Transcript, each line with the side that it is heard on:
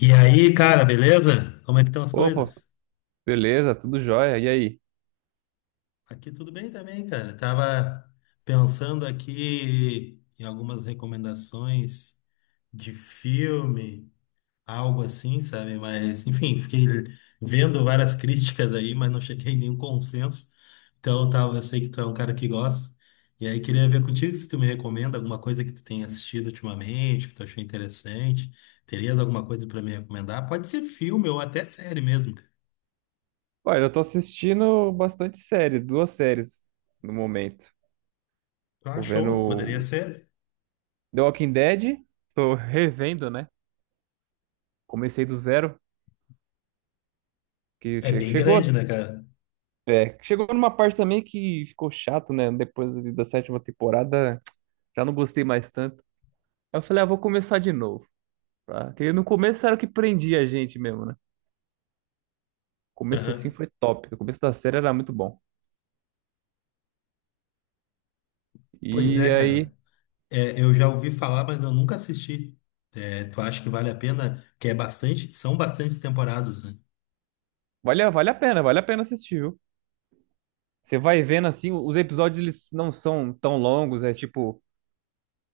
left: E aí, cara, beleza? Como é que estão as
right: Opa,
left: coisas?
right: beleza, tudo jóia. E aí?
left: Aqui tudo bem também, cara. Tava pensando aqui em algumas recomendações de filme, algo assim, sabe? Mas, enfim, fiquei vendo várias críticas aí, mas não cheguei em nenhum consenso. Então, eu sei que tu é um cara que gosta. E aí, queria ver contigo se tu me recomenda alguma coisa que tu tenha assistido ultimamente, que tu achou interessante. Terias alguma coisa pra me recomendar? Pode ser filme ou até série mesmo, cara.
right: Olha, eu tô assistindo bastante série, duas séries no momento.
left: Ah,
right: Tô
left: show, poderia
right: vendo
left: ser.
right: The Walking Dead, tô revendo, né? Comecei do zero,
left: É bem
right: chegou,
left: grande, né, cara?
right: é, chegou numa parte também que ficou chato, né? Depois ali da 7ª temporada, já não gostei mais tanto. Aí eu falei, ah, vou começar de novo, tá? Porque no começo era o que prendia a gente mesmo, né? O começo assim
left: Aham.
right: foi top, o começo da série era muito bom.
left: Pois
right: E
left: é,
right: aí,
left: cara. É, eu já ouvi falar, mas eu nunca assisti. É, tu acha que vale a pena? Que é bastante, são bastantes temporadas, né?
right: vale, vale a pena assistir, viu? Você vai vendo assim, os episódios eles não são tão longos, é tipo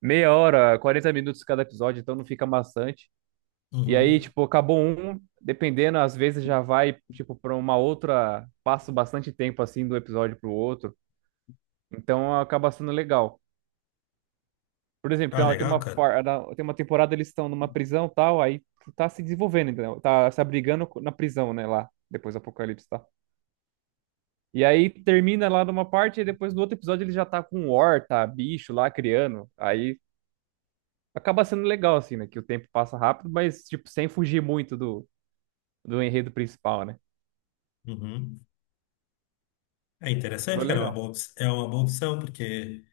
right: meia hora, 40 minutos cada episódio, então não fica maçante. E aí,
left: Uhum.
right: tipo, acabou um, dependendo, às vezes já vai, tipo, pra uma outra, passa bastante tempo assim do episódio pro outro. Então acaba sendo legal. Por exemplo,
left: Ah, legal, cara.
right: tem uma temporada eles estão numa prisão e tal, aí tá se desenvolvendo, entendeu? Tá se abrigando na prisão, né, lá, depois do apocalipse, tá? E aí termina lá numa parte e depois no outro episódio ele já tá com horta, bicho lá criando. Aí acaba sendo legal, assim, né? Que o tempo passa rápido, mas, tipo, sem fugir muito do enredo principal, né?
left: Uhum. É
right: Então é
left: interessante, cara. É uma
right: legal.
left: boa, op- é uma boa opção, porque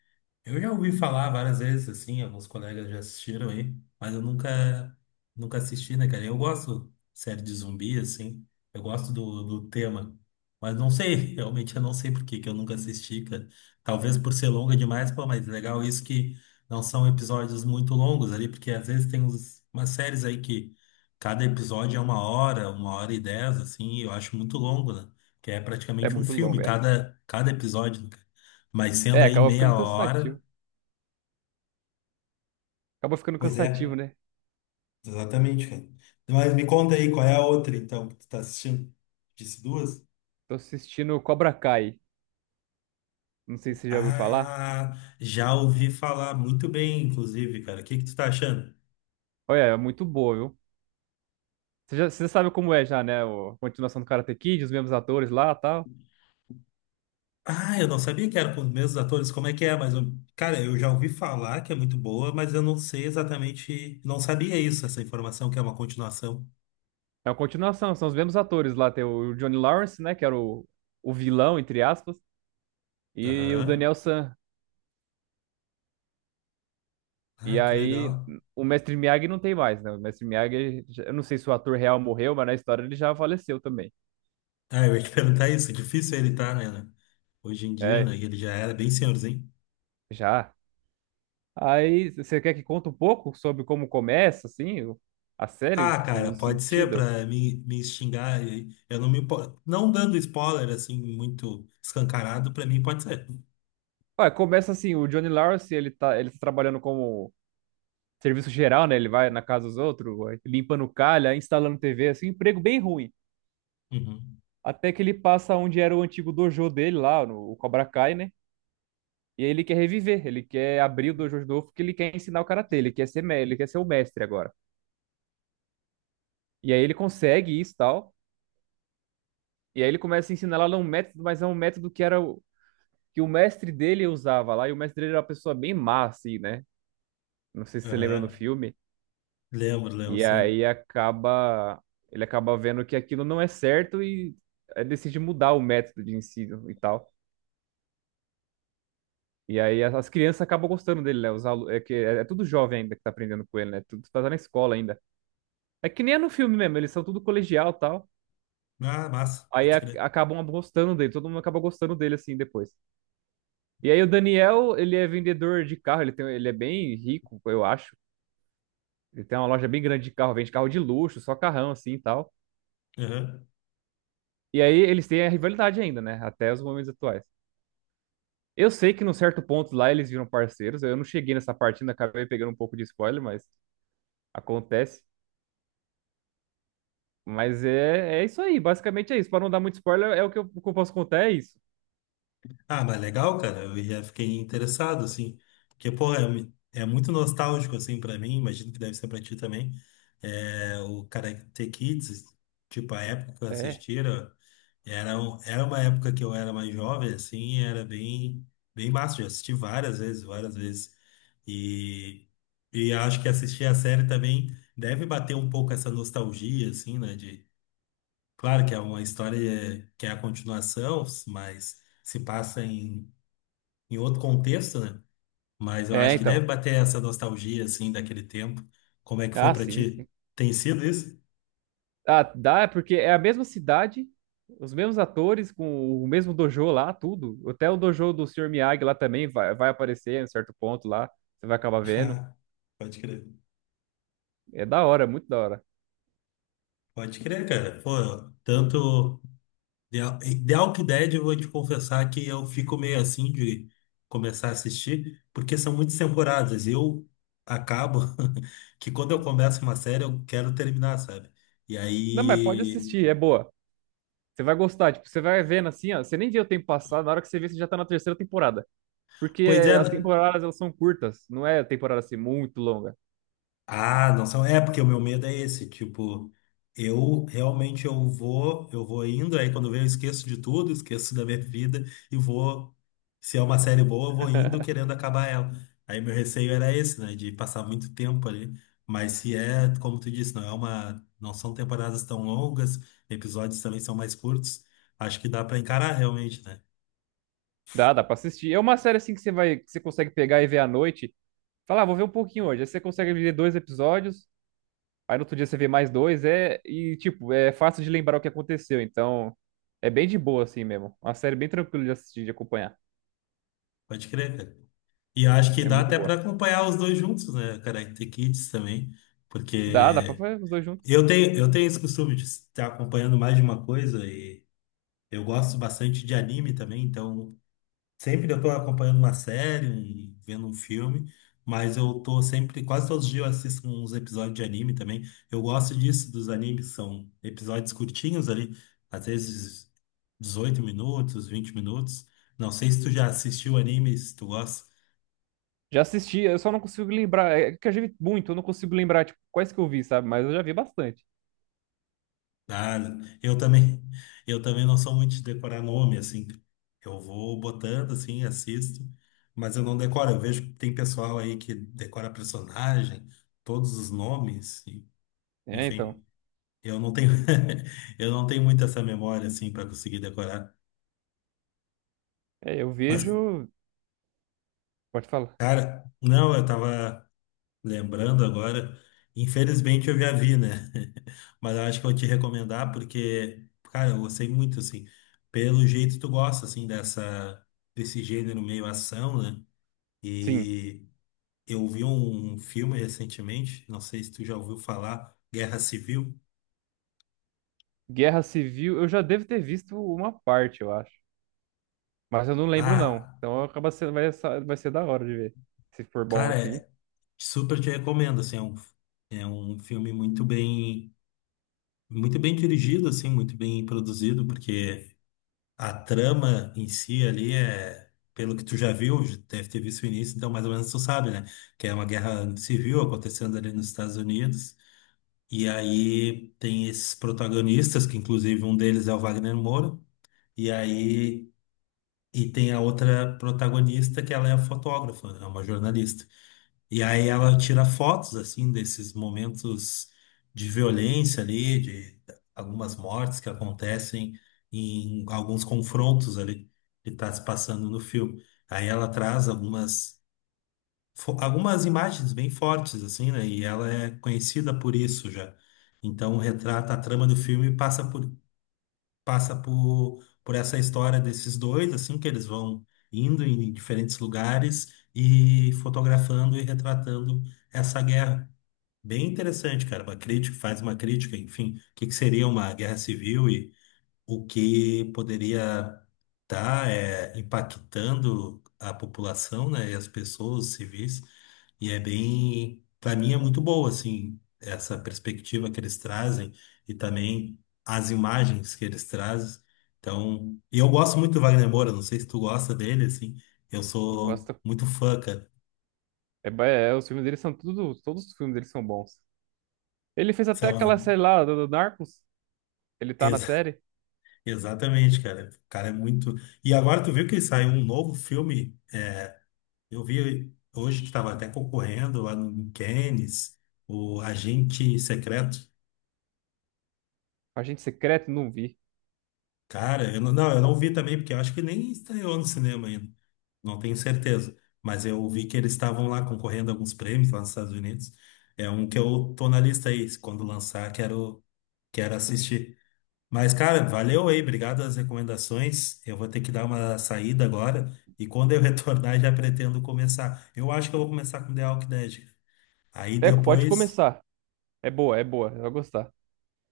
left: eu já ouvi falar várias vezes, assim, alguns colegas já assistiram aí, mas eu nunca, nunca assisti, né, cara? Eu gosto de série de zumbi, assim, eu gosto do tema, mas não sei, realmente eu não sei por que que eu nunca assisti, cara. Talvez por ser longa demais, pô, mas legal isso que não são episódios muito longos ali, porque às vezes tem umas séries aí que cada episódio é uma hora e dez, assim, e eu acho muito longo, né? Que é
right: É
left: praticamente um
right: muito
left: filme,
right: longo, é.
left: cada episódio, né, cara? Mas
right: É,
left: sendo aí
right: acaba
left: meia
right: ficando
left: hora.
right: cansativo. Acaba ficando
left: Pois é,
right: cansativo, né?
left: exatamente, cara. Mas me conta aí, qual é a outra, então, que tu tá assistindo? Disse duas?
right: Tô assistindo Cobra Kai. Não sei se você já ouviu falar.
left: Ah, já ouvi falar muito bem, inclusive, cara. O que que tu tá achando?
right: Olha, é muito boa, viu? Você, já, você sabe como é já, né? A continuação do Karate Kid, os mesmos atores lá e tal.
left: Ah, eu não sabia que era com os mesmos atores. Como é que é? Mas, cara, eu já ouvi falar que é muito boa, mas eu não sei exatamente. Não sabia isso, essa informação que é uma continuação.
right: É uma continuação, são os mesmos atores lá. Tem o Johnny Lawrence, né? O vilão, entre aspas. E o
left: Aham.
right: Daniel San.
left: Ah,
right: E
left: que
right: aí,
left: legal.
right: o Mestre Miyagi não tem mais, né? O Mestre Miyagi, eu não sei se o ator real morreu, mas na história ele já faleceu também.
left: Ah, eu ia te perguntar isso. É difícil ele tá, né? Hoje em dia,
right: É,
left: né? Ele já era bem senhorzinho.
right: já. Aí, você quer que conte um pouco sobre como começa, assim, a série,
left: Ah,
right: tipo, o
left: cara, pode ser
right: sentido?
left: para me xingar. E eu não me impo- não dando spoiler assim muito escancarado, para mim pode ser.
right: Ué, começa assim, o Johnny Lawrence, ele tá trabalhando como serviço geral, né? Ele vai na casa dos outros, vai limpando calha, instalando TV, assim, um emprego bem ruim.
left: Uhum.
right: Até que ele passa onde era o antigo dojo dele lá, no o Cobra Kai, né? E aí ele quer reviver, ele quer abrir o dojo de novo porque ele quer ensinar o karatê, ele quer ser o mestre agora. E aí ele consegue isso e tal. E aí ele começa a ensinar lá um método, mas é um método que o mestre dele usava lá, e o mestre dele era uma pessoa bem má, assim, né? Não sei se você lembra no
left: Aham.
right: filme.
left: Lembro, lembro,
right: E
left: sim.
right: aí acaba, ele acaba vendo que aquilo não é certo e decide mudar o método de ensino e tal. E aí as crianças acabam gostando dele, né? É que é, é tudo jovem ainda que tá aprendendo com ele, né? Tudo tá na escola ainda. É que nem é no filme mesmo, eles são tudo colegial e tal.
left: Ah, massa,
right: Aí a-
left: pode crer.
right: acabam gostando dele, todo mundo acaba gostando dele assim depois. E aí o Daniel, ele é vendedor de carro, ele tem, ele é bem rico, eu acho. Ele tem uma loja bem grande de carro, vende carro de luxo, só carrão assim e tal.
left: Aham.
right: E aí eles têm a rivalidade ainda, né? Até os momentos atuais. Eu sei que num certo ponto lá eles viram parceiros. Eu não cheguei nessa parte, ainda acabei pegando um pouco de spoiler, mas acontece. Mas é, é isso aí, basicamente é isso. Pra não dar muito spoiler, é o que eu posso contar, é isso.
left: Ah, mas legal, cara. Eu já fiquei interessado, assim. Porque, pô, é muito nostálgico, assim, pra mim. Imagino que deve ser pra ti também. É, o Karate Kids, tipo, a época que eu
right: É.
left: assistia. Era uma época que eu era mais jovem, assim, e era bem, bem massa. Eu assisti várias vezes, várias vezes. E, e acho que assistir a série também deve bater um pouco essa nostalgia, assim, né? Claro que é uma história que é a continuação, mas se passa em outro contexto, né? Mas eu
right: É,
left: acho que
right: então.
left: deve bater essa nostalgia, assim, daquele tempo. Como é que foi
right: Ah,
left: pra
right: sim, sim.
left: ti? Tem sido isso?
right: Ah, dá, é porque é a mesma cidade, os mesmos atores, com o mesmo dojo lá, tudo. Até o dojo do Sr. Miyagi lá também vai, vai aparecer em certo ponto lá. Você vai acabar vendo.
left: Ah, pode crer.
right: É da hora, muito da hora.
left: Pode crer, cara. Pô, tanto. The, The Walking Dead, eu vou te confessar que eu fico meio assim de começar a assistir, porque são muitas temporadas. E eu acabo que quando eu começo uma série, eu quero terminar, sabe? E
right: Não, mas pode
left: aí.
right: assistir, é boa. Você vai gostar, tipo, você vai vendo assim, ó. Você nem vê o tempo passar, na hora que você vê, você já tá na 3ª temporada. Porque
left: Pois é.
right: as temporadas, elas são curtas, não é temporada assim muito longa.
left: Ah, não são. É, porque o meu medo é esse, tipo, eu realmente eu vou indo, aí quando vem eu esqueço de tudo, esqueço da minha vida e vou, se é uma série boa, eu vou indo querendo acabar ela. Aí meu receio era esse, né, de passar muito tempo ali. Mas se é, como tu disse, não são temporadas tão longas, episódios também são mais curtos, acho que dá pra encarar realmente, né?
right: Dá, dá pra assistir. É uma série assim que você vai, que você consegue pegar e ver à noite. Falar, ah, vou ver um pouquinho hoje. Aí você consegue ver dois episódios, aí no outro dia você vê mais dois, é. E, tipo, é fácil de lembrar o que aconteceu. Então, é bem de boa, assim mesmo. Uma série bem tranquila de assistir, de acompanhar.
left: Pode crer, cara. E acho que
right: É
left: dá
right: muito
left: até pra
right: boa.
left: acompanhar os dois juntos, né, cara? Karate Kids também,
right: Dá, dá pra
left: porque
right: fazer os dois juntos.
left: eu tenho esse costume de estar acompanhando mais de uma coisa e eu gosto bastante de anime também, então sempre eu estou acompanhando uma série, vendo um filme, mas eu tô sempre, quase todos os dias eu assisto uns episódios de anime também. Eu gosto disso, dos animes, são episódios curtinhos ali, às vezes 18 minutos, 20 minutos. Não sei se tu já assistiu anime, se tu gosta.
right: Já assisti, eu só não consigo lembrar. É que eu já vi muito, eu não consigo lembrar, tipo, quais que eu vi, sabe? Mas eu já vi bastante.
left: Ah, eu também, eu também não sou muito de decorar nome, assim. Eu vou botando, assim, assisto, mas eu não decoro. Eu vejo que tem pessoal aí que decora personagem, todos os nomes,
right: É, então.
left: enfim. Eu não tenho, eu não tenho muito essa memória, assim, para conseguir decorar.
right: É, eu
left: Mas,
right: vejo. Pode falar.
left: cara, não, eu tava lembrando agora, infelizmente eu já vi, né? Mas eu acho que eu vou te recomendar porque, cara, eu gostei muito, assim. Pelo jeito tu gosta, assim, dessa, desse gênero meio ação, né?
right: Sim.
left: E eu vi um filme recentemente, não sei se tu já ouviu falar, Guerra Civil.
right: Guerra Civil, eu já devo ter visto uma parte, eu acho. Mas eu não lembro, não.
left: Ah,
right: Então acaba sendo, vai, vai ser da hora de ver. Se for bom
left: cara,
right: assim.
left: super te recomendo, assim, é um filme muito bem dirigido, assim, muito bem produzido, porque a trama em si ali é, pelo que tu já viu, já deve ter visto o início, então mais ou menos tu sabe, né? Que é uma guerra civil acontecendo ali nos Estados Unidos. E aí tem esses protagonistas, que inclusive um deles é o Wagner Moura, e aí e tem a outra protagonista que ela é fotógrafa, é uma jornalista. E aí ela tira fotos assim desses momentos de violência ali, de algumas mortes que acontecem em alguns confrontos ali que está se passando no filme. Aí ela traz algumas algumas imagens bem fortes assim, né? E ela é conhecida por isso já. Então retrata a trama do filme e passa por essa história desses dois, assim, que eles vão indo em diferentes lugares e fotografando e retratando essa guerra. Bem interessante, cara. Uma crítica, faz uma crítica, enfim, o que que seria uma guerra civil, o que poderia estar impactando a população, né, e as pessoas, os civis, e é bem, para mim é muito boa, assim, essa perspectiva que eles trazem e também as imagens que eles trazem. Então, e eu gosto muito do Wagner Moura, não sei se tu gosta dele, assim, eu
right: Eu
left: sou
right: gosto.
left: muito fã, cara.
right: É, é, os filmes dele são tudo, todos os filmes dele são bons. Ele fez
left: Sei
right: até
left: lá,
right: aquela série lá do Narcos, ele tá na
left: ex-
right: série.
left: exatamente, cara. O cara é muito. E agora tu viu que saiu um novo filme. Eu vi hoje que estava até concorrendo lá no Cannes, o Agente Secreto.
right: Agente Secreto, não vi.
left: Cara, eu não, não, eu não vi também, porque eu acho que nem estreou no cinema ainda. Não tenho certeza. Mas eu vi que eles estavam lá concorrendo a alguns prêmios lá nos Estados Unidos. É um que eu tô na lista aí. Se Quando lançar, quero assistir. Mas, cara, valeu aí. Obrigado as recomendações. Eu vou ter que dar uma saída agora. E quando eu retornar, já pretendo começar. Eu acho que eu vou começar com The Walking Dead. Aí
right: É, pode
left: depois.
right: começar. É boa, você vai gostar.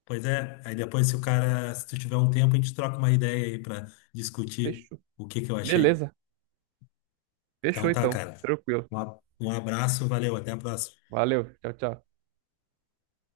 left: Pois é, aí depois se o cara, se tu tiver um tempo, a gente troca uma ideia aí pra discutir
right: Fechou.
left: o que que eu achei.
right: Beleza,
left: Então
right: fechou
left: tá,
right: então.
left: cara.
right: Tranquilo.
left: Um um abraço, valeu, até a próxima.
right: Valeu, tchau, tchau.